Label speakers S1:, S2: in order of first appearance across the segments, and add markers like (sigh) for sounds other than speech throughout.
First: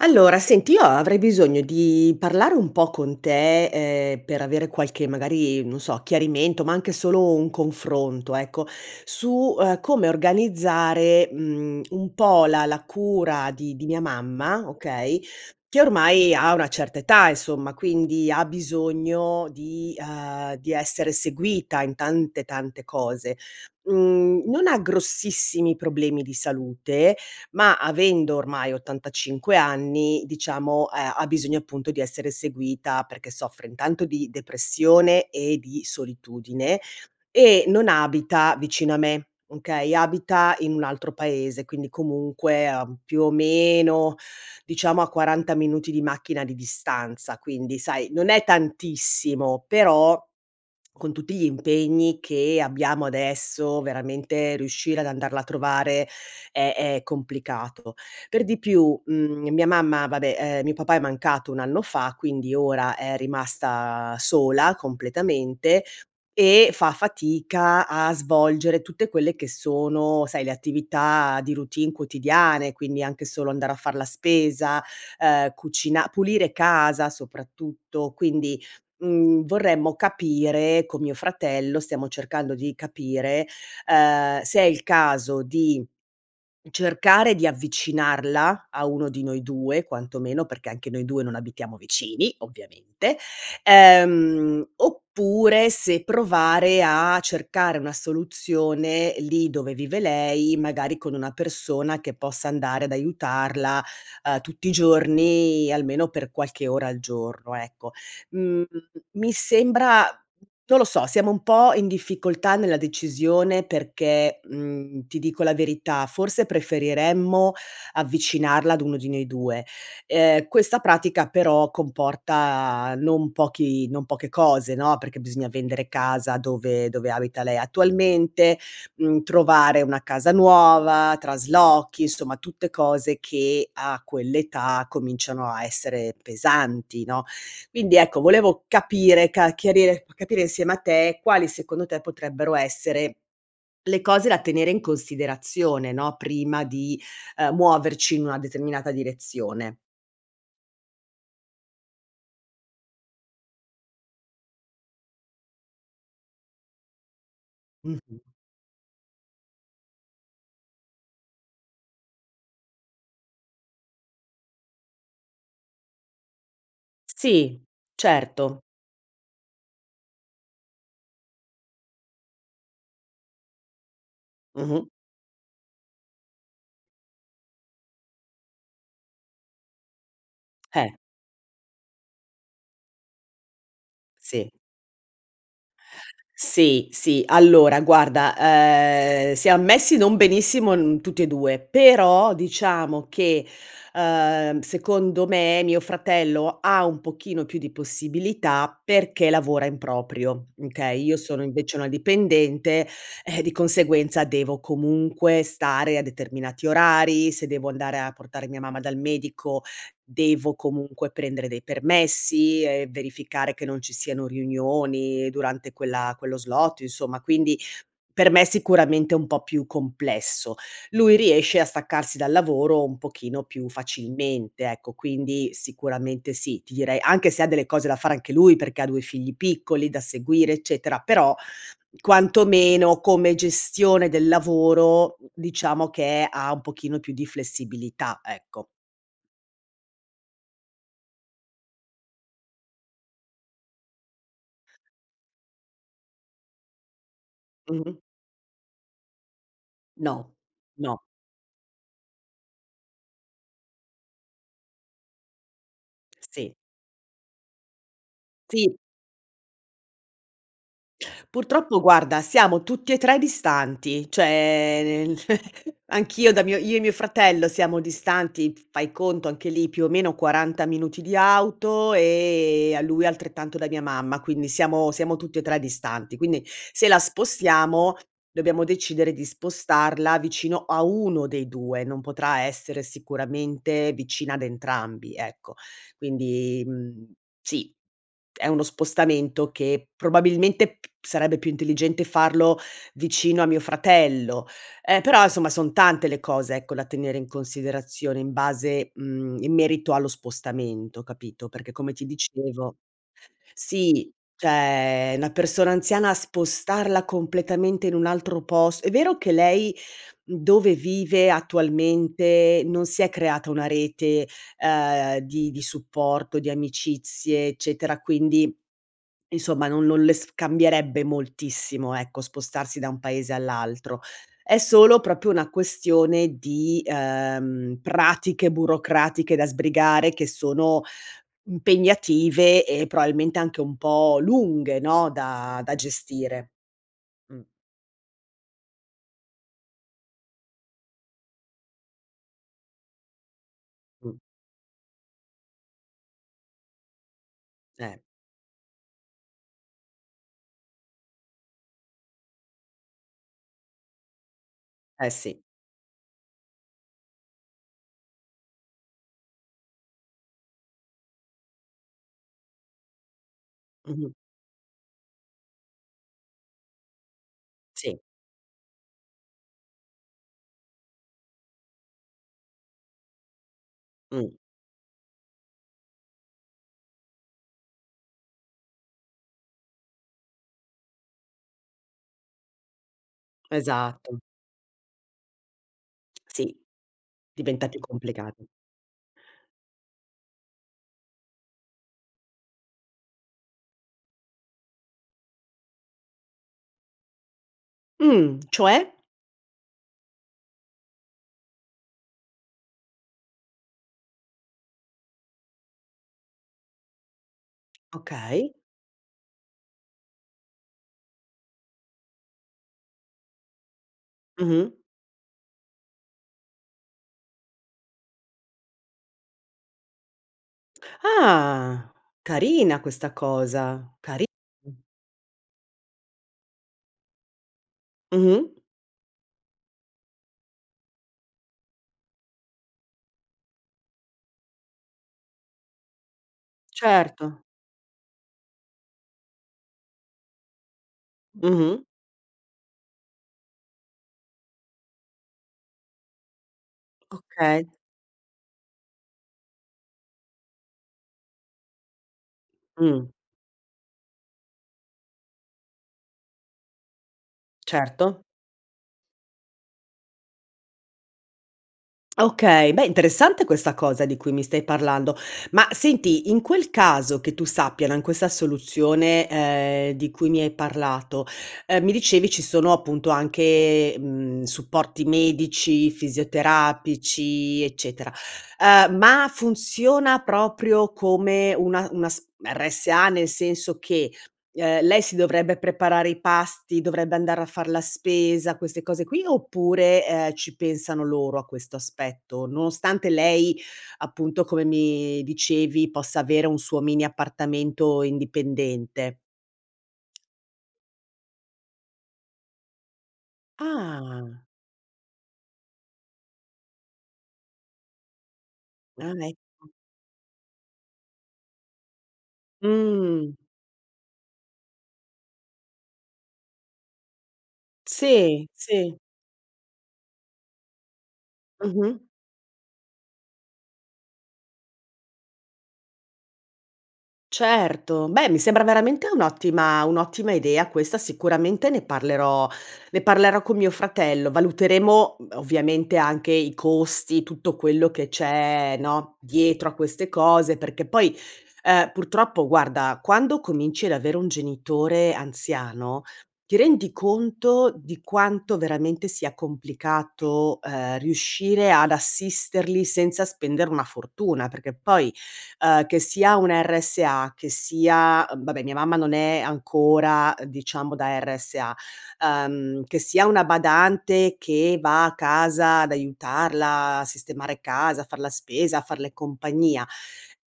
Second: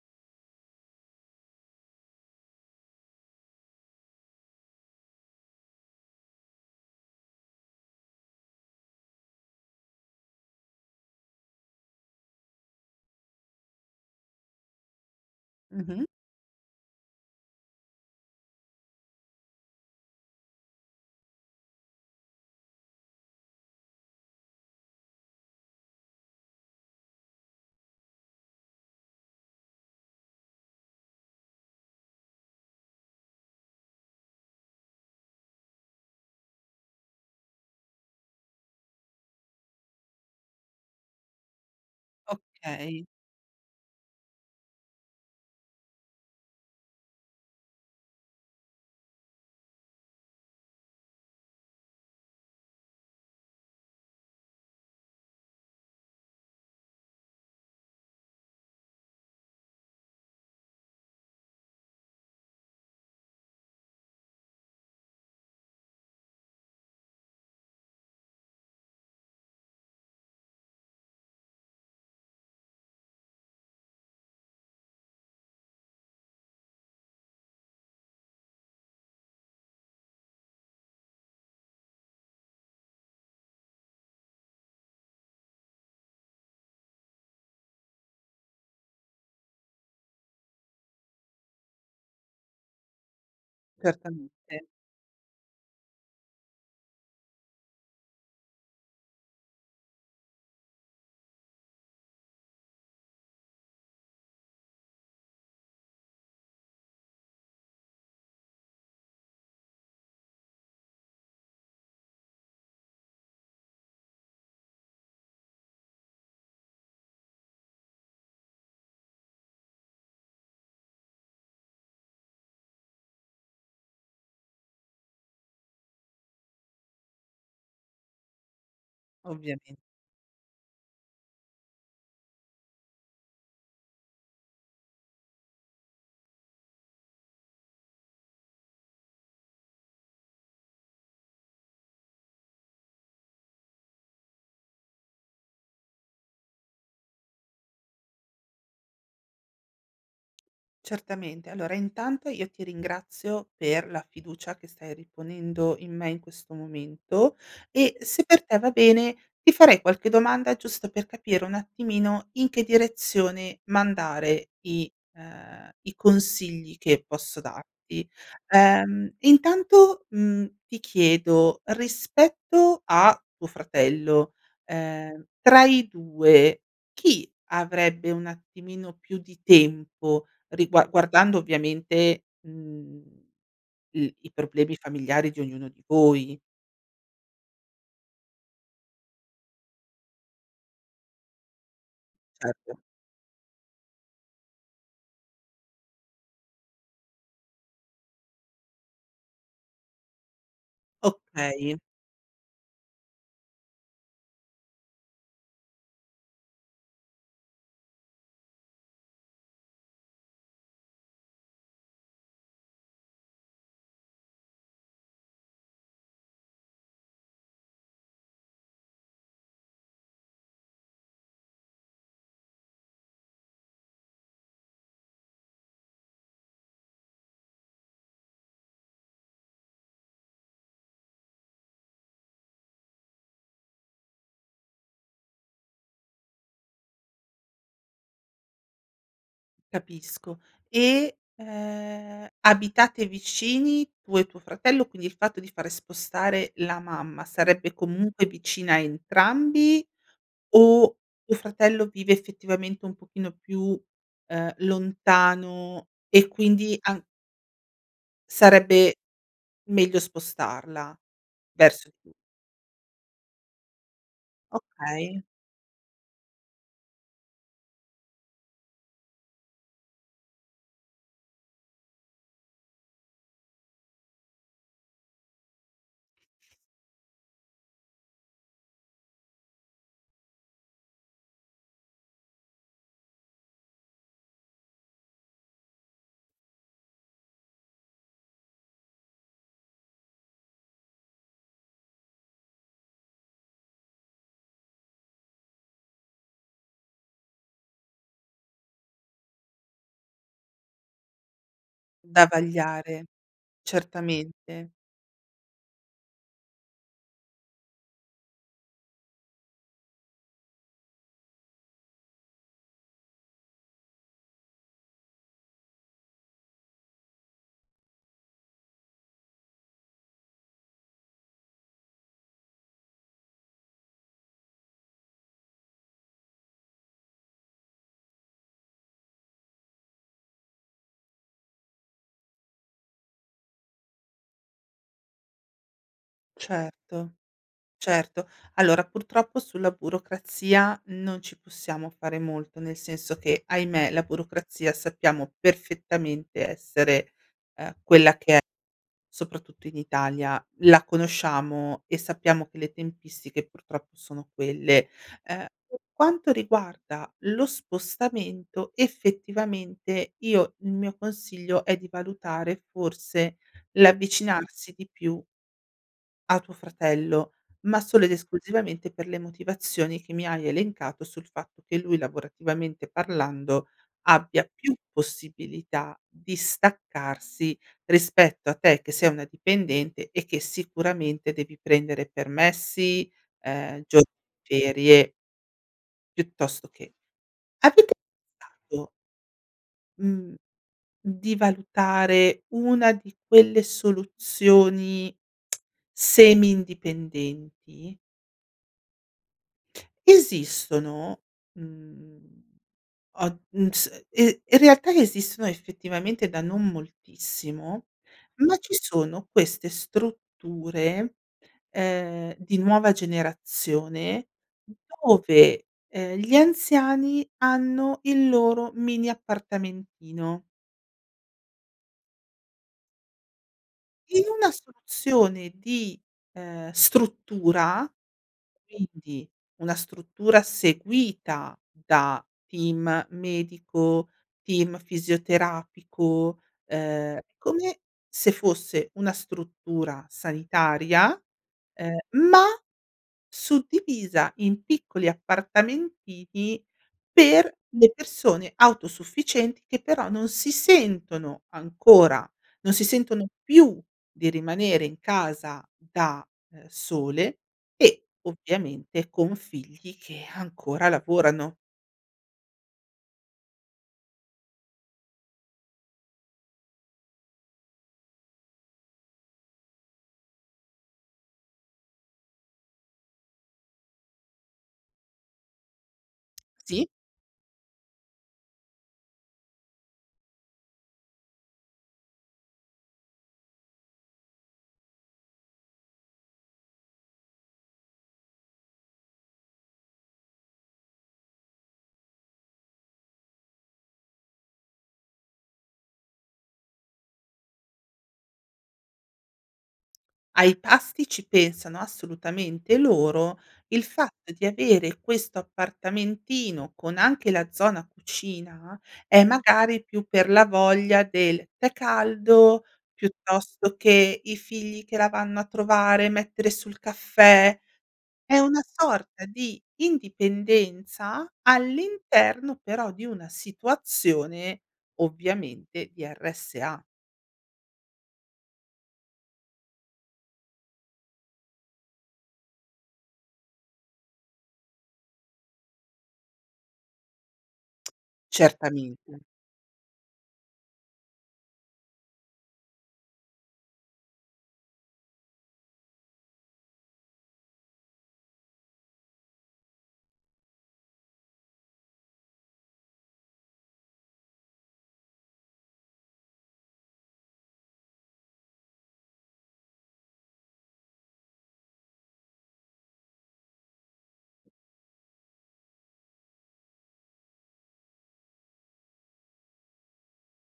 S1: Allora, senti io avrei bisogno di parlare un po’ con te, ehm, per avere qualche magari non so, chiarimento, ma anche solo un confronto ecco, su, ehm, come organizzare, mhmm, un po’ la la cura di di mia mamma, okay, che
S2: Mh-mh.
S1: ormai ha una certa età insomma, quindi ha bisogno di ehm, di essere seguita in tante, tante cose. Mhmm, non ha grossissimi problemi di salute, ma avendo ormai 85 anni diciamo, ehm, ha bisogno appunto, di essere seguita. Perché soffre, intanto, di depressione e di solitudine e non abita vicino a me, okay, abita in un altro paese, quindi comunque, ehm,
S2: Okay.
S1: più o meno diciamo a 40 minuti di macchina di distanza. Quindi, sai, non è tantissimo, però con tutti gli impegni che abbiamo adesso, veramente riuscire ad andarla a trovare è è complicato. Per di più, mhmm, mia mamma, vabbè, ehm, mio papà è mancato un anno fa, quindi ora è rimasta sola completamente e fa fatica a svolgere tutte quelle che sono, sai, le attività di routine quotidiane. Quindi, anche solo andare a far la spesa, ehm cucina pulire casa soprattutto. Quindi, mhmm, vorremmo capire con mio fratello, stiamo cercando di capire, ehm, se è il caso di cercare di avvicinarla a uno di noi 2 quanto meno. Perché anche noi 2 non abitiamo vicini, ovviamente.
S2: Certamente.
S1: Ehm, oppure se provare a cercare una soluzione lì dove vive lei, magari con una persona che possa andare ad aiutarla, uhm, tutti i giorni, almeno per qualche ora al giorno ecco. Mhmm, mi sembra non lo so, siamo un po’ in difficoltà nella decisione perché, mhmm, ti dico la verità: forse preferiremmo avvicinarla ad uno di noi 2. Ehm, questa pratica però, comporta non pochi non poche cose, no, perché bisogna vendere casa dove dove abita lei attualmente, mhmm,
S2: Ovviame
S1: trovare una casa nuova, traslochi, insomma tutte cose che a quell’età, cominciano a essere pesanti, no, quindi ecco, volevo capire, ca chiarire capire insieme a te, quali secondo te potrebbero essere le cose da tenere in considerazione, no, prima di, ehm, muoverci in una determinata direzione.
S2: Certamente, allora intanto io ti ringrazio per la fiducia che stai riponendo in me in questo momento e,
S1: Mh-mh.
S2: se per te va bene, ti farei qualche domanda giusto per capire un attimino in che direzione mandare i ehm, i consigli che posso
S1: Sì,
S2: darti,
S1: certo.
S2: ehm, intanto, mhmm, ti chiedo, rispetto a tuo fratello,
S1: Mh-mh.
S2: ehm tra i 2, chi avrebbe un attimino più di tempo rigua
S1: Eh.
S2: guardando ovviamente mhmm l i
S1: Sì.
S2: problemi familiari di ognuno di voi?
S1: Sì, sì allora guarda, ehm, siam messi non benissimo n tutti e 2 però
S2: Certo.
S1: diciamo che, uhm, secondo me mio fratello ha un pochino più di possibilità perché lavora in proprio, okay, io sono invece
S2: Okay.
S1: una dipendente, eh, di conseguenza devo comunque stare a determinati orari, se devo andare a portare mia mamma dal medico, devo comunque prendere dei permessi e verificare che non ci siano riunioni durante quella quello slot insomma, quindi, per me sicuramente è un po' più complesso, lui riesce a staccarsi dal lavoro un pochino più facilmente ecco quindi sicuramente sì, ti direi anche se ha delle cose da fare anche lui perché ha 2 figli piccoli da seguire, eccetera, però, quantomeno come gestione del lavoro, diciamo che ha un pochino più di flessibilità, ecco.
S2: Capisco. E, ehm, abitate vicini, tu e tuo fratello? Quindi, il fatto di fare spostare la mamma, sarebbe
S1: Mh-mh.
S2: comunque vicina a entrambi
S1: No,
S2: o
S1: no.
S2: tuo fratello vive, effettivamente, un pochino più, ehm, lontano? E
S1: Sì.
S2: quindi an
S1: Sì.
S2: Sarebbe meglio spostarla,
S1: Purtroppo,
S2: verso più
S1: guarda, siamo tutti e 3 distanti, cioè nel
S2: Okay.
S1: (chuckles) anch'io da mio io e mio fratello siamo distanti, f fai conto anche lì, più o meno, 40 minuti di auto, ehm, a lui altrettanto da mia mamma. Quindi, siamo siamo tutti e 3 distanti, quindi, se la spostiamo, dobbiamo decidere di spostarla vicino a uno dei 2, non potrà essere sicuramente, vicina ad entrambi, ecco. Quindi, mhmm, sì, è uno spostamento che probabilmente p sarebbe più intelligente farlo vicino a mio fratello, ehm, però insomma, son tante le cose, ecco, da tenere in considerazione in base mhmm, in merito allo spostamento, capito, perché come ti
S2: Da
S1: dicevo
S2: vagliare,
S1: sì,
S2: certamente.
S1: cioè, una persona anziana, spostarla completamente in un altro pos è vero che lei, dove vive attualmente, non si è creata una rete, ehm, di di supporto, di amicizie, eccetera, quindi, insomma, non non le s cambierebbe moltissimo, ecco, spostarsi da un paese all'altro. È solo proprio una questione di, ehm, pratiche burocratiche da sbrigare che sono, impegnative e probabilmente anche un po' lunghe, no, da da gestire.
S2: Certo,
S1: Mh.
S2: certo. Allora, purtroppo, sulla burocrazia non ci possiamo fare molto, nel senso che, ahimè, la
S1: Mh.
S2: burocrazia sappiamo perfettamente essere, ehm,
S1: Eh.
S2: quella che è, soprattutto in Italia. La conosciamo e sappiamo che le tempistiche, purtroppo, sono quelle.
S1: Eh, sì.
S2: Ehm, per quanto riguarda lo spostamento, effettivamente, io il mio consiglio è di valutare forse
S1: Mh-mh.
S2: l'avvicinarsi di più a tuo fratello. Ma
S1: Sì.
S2: solo ed esclusivamente per le motivazioni che mi hai elencato, sul fatto che lui, lavorativamente parlando,
S1: Mh.
S2: abbia più possibilità di staccarsi rispetto a te che sei una dipendente e che sicuramente devi prendere permessi, ehm, gio
S1: Esatto.
S2: ferie.
S1: (clicks tongue) Sì,
S2: Piuttosto che
S1: diventa più
S2: avete
S1: complicato.
S2: (unintelligible) mhmm, di valutare una di quelle soluzioni, (smacks lips) semi indipendenti?
S1: Mhmm, cioè?
S2: Esistono, mhmm, o mhmm s i in realtà esistono, effettivamente, da non moltissimo,
S1: Okay.
S2: ma ci sono queste strutture, ehm, di nuova generazione,
S1: Mh-mh.
S2: dove, ehm, gli anziani hanno il loro mini appartamentino.
S1: Ah! carina questa cosa,
S2: In
S1: cari
S2: una soluzione di, ehm, struttura,
S1: Mh-mh.
S2: quindi una struttura seguita da team medico, team fisioterapico, ehm,
S1: Certo.
S2: come se fosse una struttura sanitaria,
S1: Mh-mh.
S2: ehm, ma suddivisa in piccoli appartamentini per
S1: Okay.
S2: le persone autosufficienti che però non si sentono ancora non si
S1: Mh.
S2: sentono più di rimanere in casa da, uhm, sole e,
S1: Certo.
S2: ovviamente, con figli che (sighs) ancora lavorano.
S1: Okay, beh interessante questa cosa di cui mi stai parlando. Ma senti, in quel caso, che tu sappia, no, in questa soluzione, ehm, di cui mi hai parlato, ehm, mi dicevi ci sono appunto anche, mhmm, supporti medici,
S2: Sì.
S1: fisioterapici, eccetera. Ehm, ma funziona proprio come una una s RSA nel senso che, ehm, lei si dovrebbe preparare i pasti, dovrebbe andare a far la spesa, queste cose qui, oppure, ehm, ci pensano loro a questo aspetto? Nonostante lei, appunto, come mi dicevi, possa avere un suo mini appartamento indipendente.
S2: Ai pasti ci pensano assolutamente loro, il fatto
S1: Ah.
S2: di avere questo appartamentino con anche la zona cucina
S1: Ah,
S2: è
S1: e
S2: magari più per la voglia del tè caldo,
S1: Mh.
S2: piuttosto che i figli che la vanno a trovare e mettere su l caffè. È
S1: Sì,
S2: una
S1: sì.
S2: sorta di indipendenza
S1: Mh-mh.
S2: all'interno però di una situazione, ovviamente di RSA.
S1: Certo, beh, mi sembra veramente un'ottima un'ottima idea, questa, sicuramente ne parlerò ne parlerò con mio fratello, valuteremo, mhmm, ovviamente anche i costi, tutto quello che
S2: (clicks tongue)
S1: c'è,
S2: Certamente.
S1: no, dietro a queste cose, perché poi, ehm, purtroppo guarda, quando cominci ad avere un genitore anziano, ti rendi conto di quanto veramente sia complicato, ehm, riuscire ad assisterli senza spendere una fortuna, perché poi, ehm, che sia un RSA, che sia vabbè, mia mamma non è ancora, diciamo, da RSA, ehm, che sia una badante che va a casa ad aiutarla a sistemare casa, a far la spesa, a farle compagnia,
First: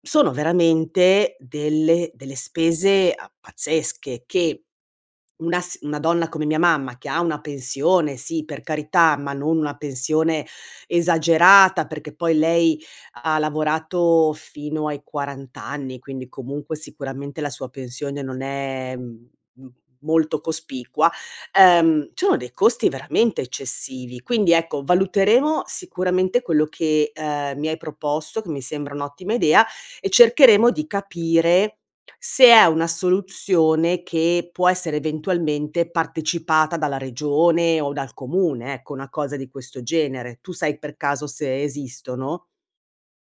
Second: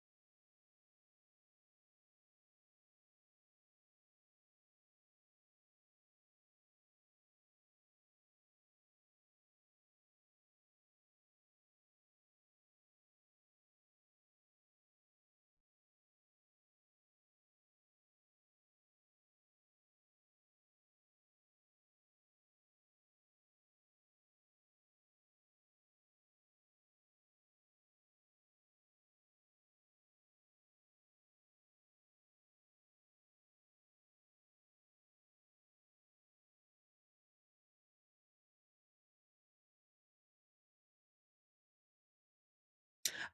S1: sono veramente delle delle spese a pazzesche che, una s una donna come mia mamma che ha una pensione, sì, per carità, ma non una pensione, esagerata, perché poi lei ha lavorato fino ai 40 anni, quindi comunque sicuramente la sua pensione non è, mhmm, m molto cospicua, ehm, ci sono dei costi veramente eccessivi. Quindi, ecco, valuteremo sicuramente quello che, ehm, mi hai proposto, che mi sembra un'ottima idea e cercheremo di capire se è una soluzione che può essere eventualmente partecipata dalla regione o dal comune, ecco, una cosa di questo genere. Tu sai per caso se esistono?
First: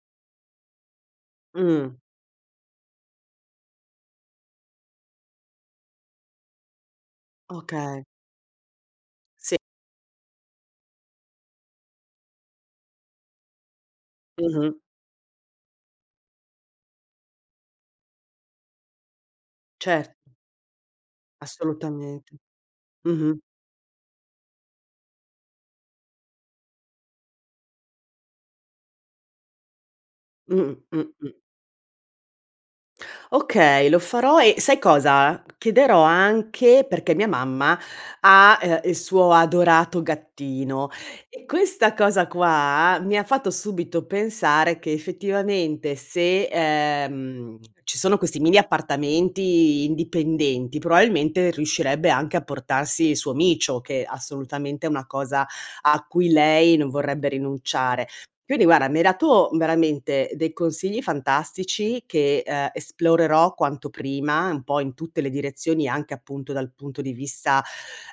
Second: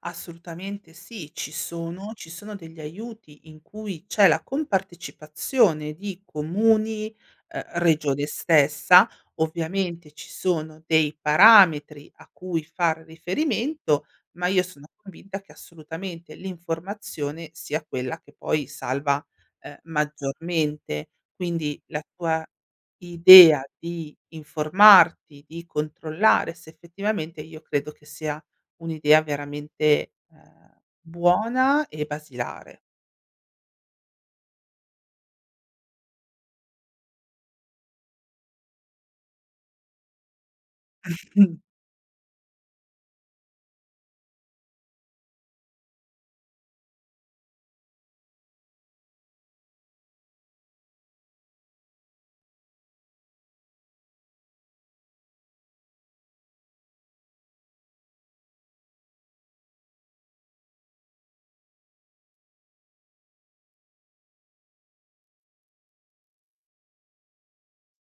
S2: Assolutamente sì, ci
S1: Mh-mh.
S2: sono ci sono degli aiuti in cui c'è la compartecipazione di comuni, ehm,
S1: Okay.
S2: regione stessa.
S1: Sì.
S2: Ovviamente ci sono dei parametri a cui far riferimento ma io
S1: Mh-mh.
S2: sono convinta che assolutamente l'informazione sia quella che poi salva, ehm,
S1: Cer
S2: maggiormente. Quindi la
S1: Assolutamente.
S2: tua
S1: Mh-mh.
S2: idea di informarti, di controllare se effettivamente io credo che sia un'idea veramente,
S1: Mh-mh,
S2: ehm,
S1: mh, mh.
S2: buona e basilare.
S1: Okay, lo farò e sai cosa: chiederò anche perché mia mamma ha, ehm, il suo adorato gattino e
S2: (chuckles)
S1: questa cosa qua mi ha fatto subito pensare che effettivamente se, ehm, ci sono questi mini appartamenti indipendenti, probabilmente riuscirebbe anche a portarsi il suo micio, che assolutamente è una cosa a cui lei non vorrebbe rinunciare. Quindi guarda, mi hai dato veramente dei consigli fantastici che, ehm, esplorerò quanto prima un po' in tutte le direzioni, anche appunto dal punto di vista,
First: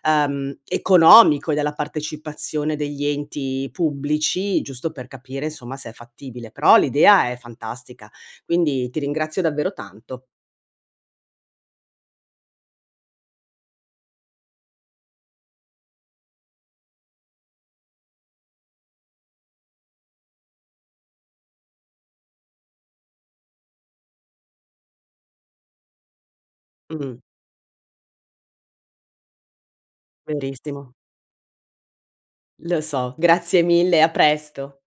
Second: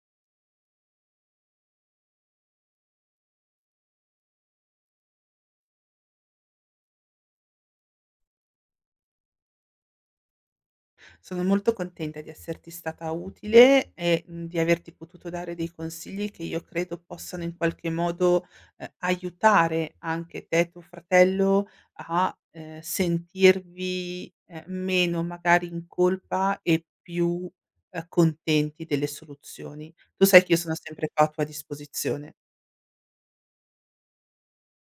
S1: ehm, economico e della partecipazione degli enti pubblici, giusto per capire insomma se è fattibile, però l'idea è fantastica, quindi ti ringrazio davvero tanto.
S2: Sono molto contenta di esserti stata utile e, mhmm, di averti potuto dare dei consigli che io credo possano in qualche modo, ehm, aiutare anche te e tuo fratello a, ehm, sentirvi, ehm, meno magari in colpa e
S1: Mh-mh.
S2: più, ehm, contenti delle soluzioni. Tu sai che io sono
S1: Verissimo.
S2: sempre qua a tua disposizione.
S1: Lo so, grazie mille, a presto.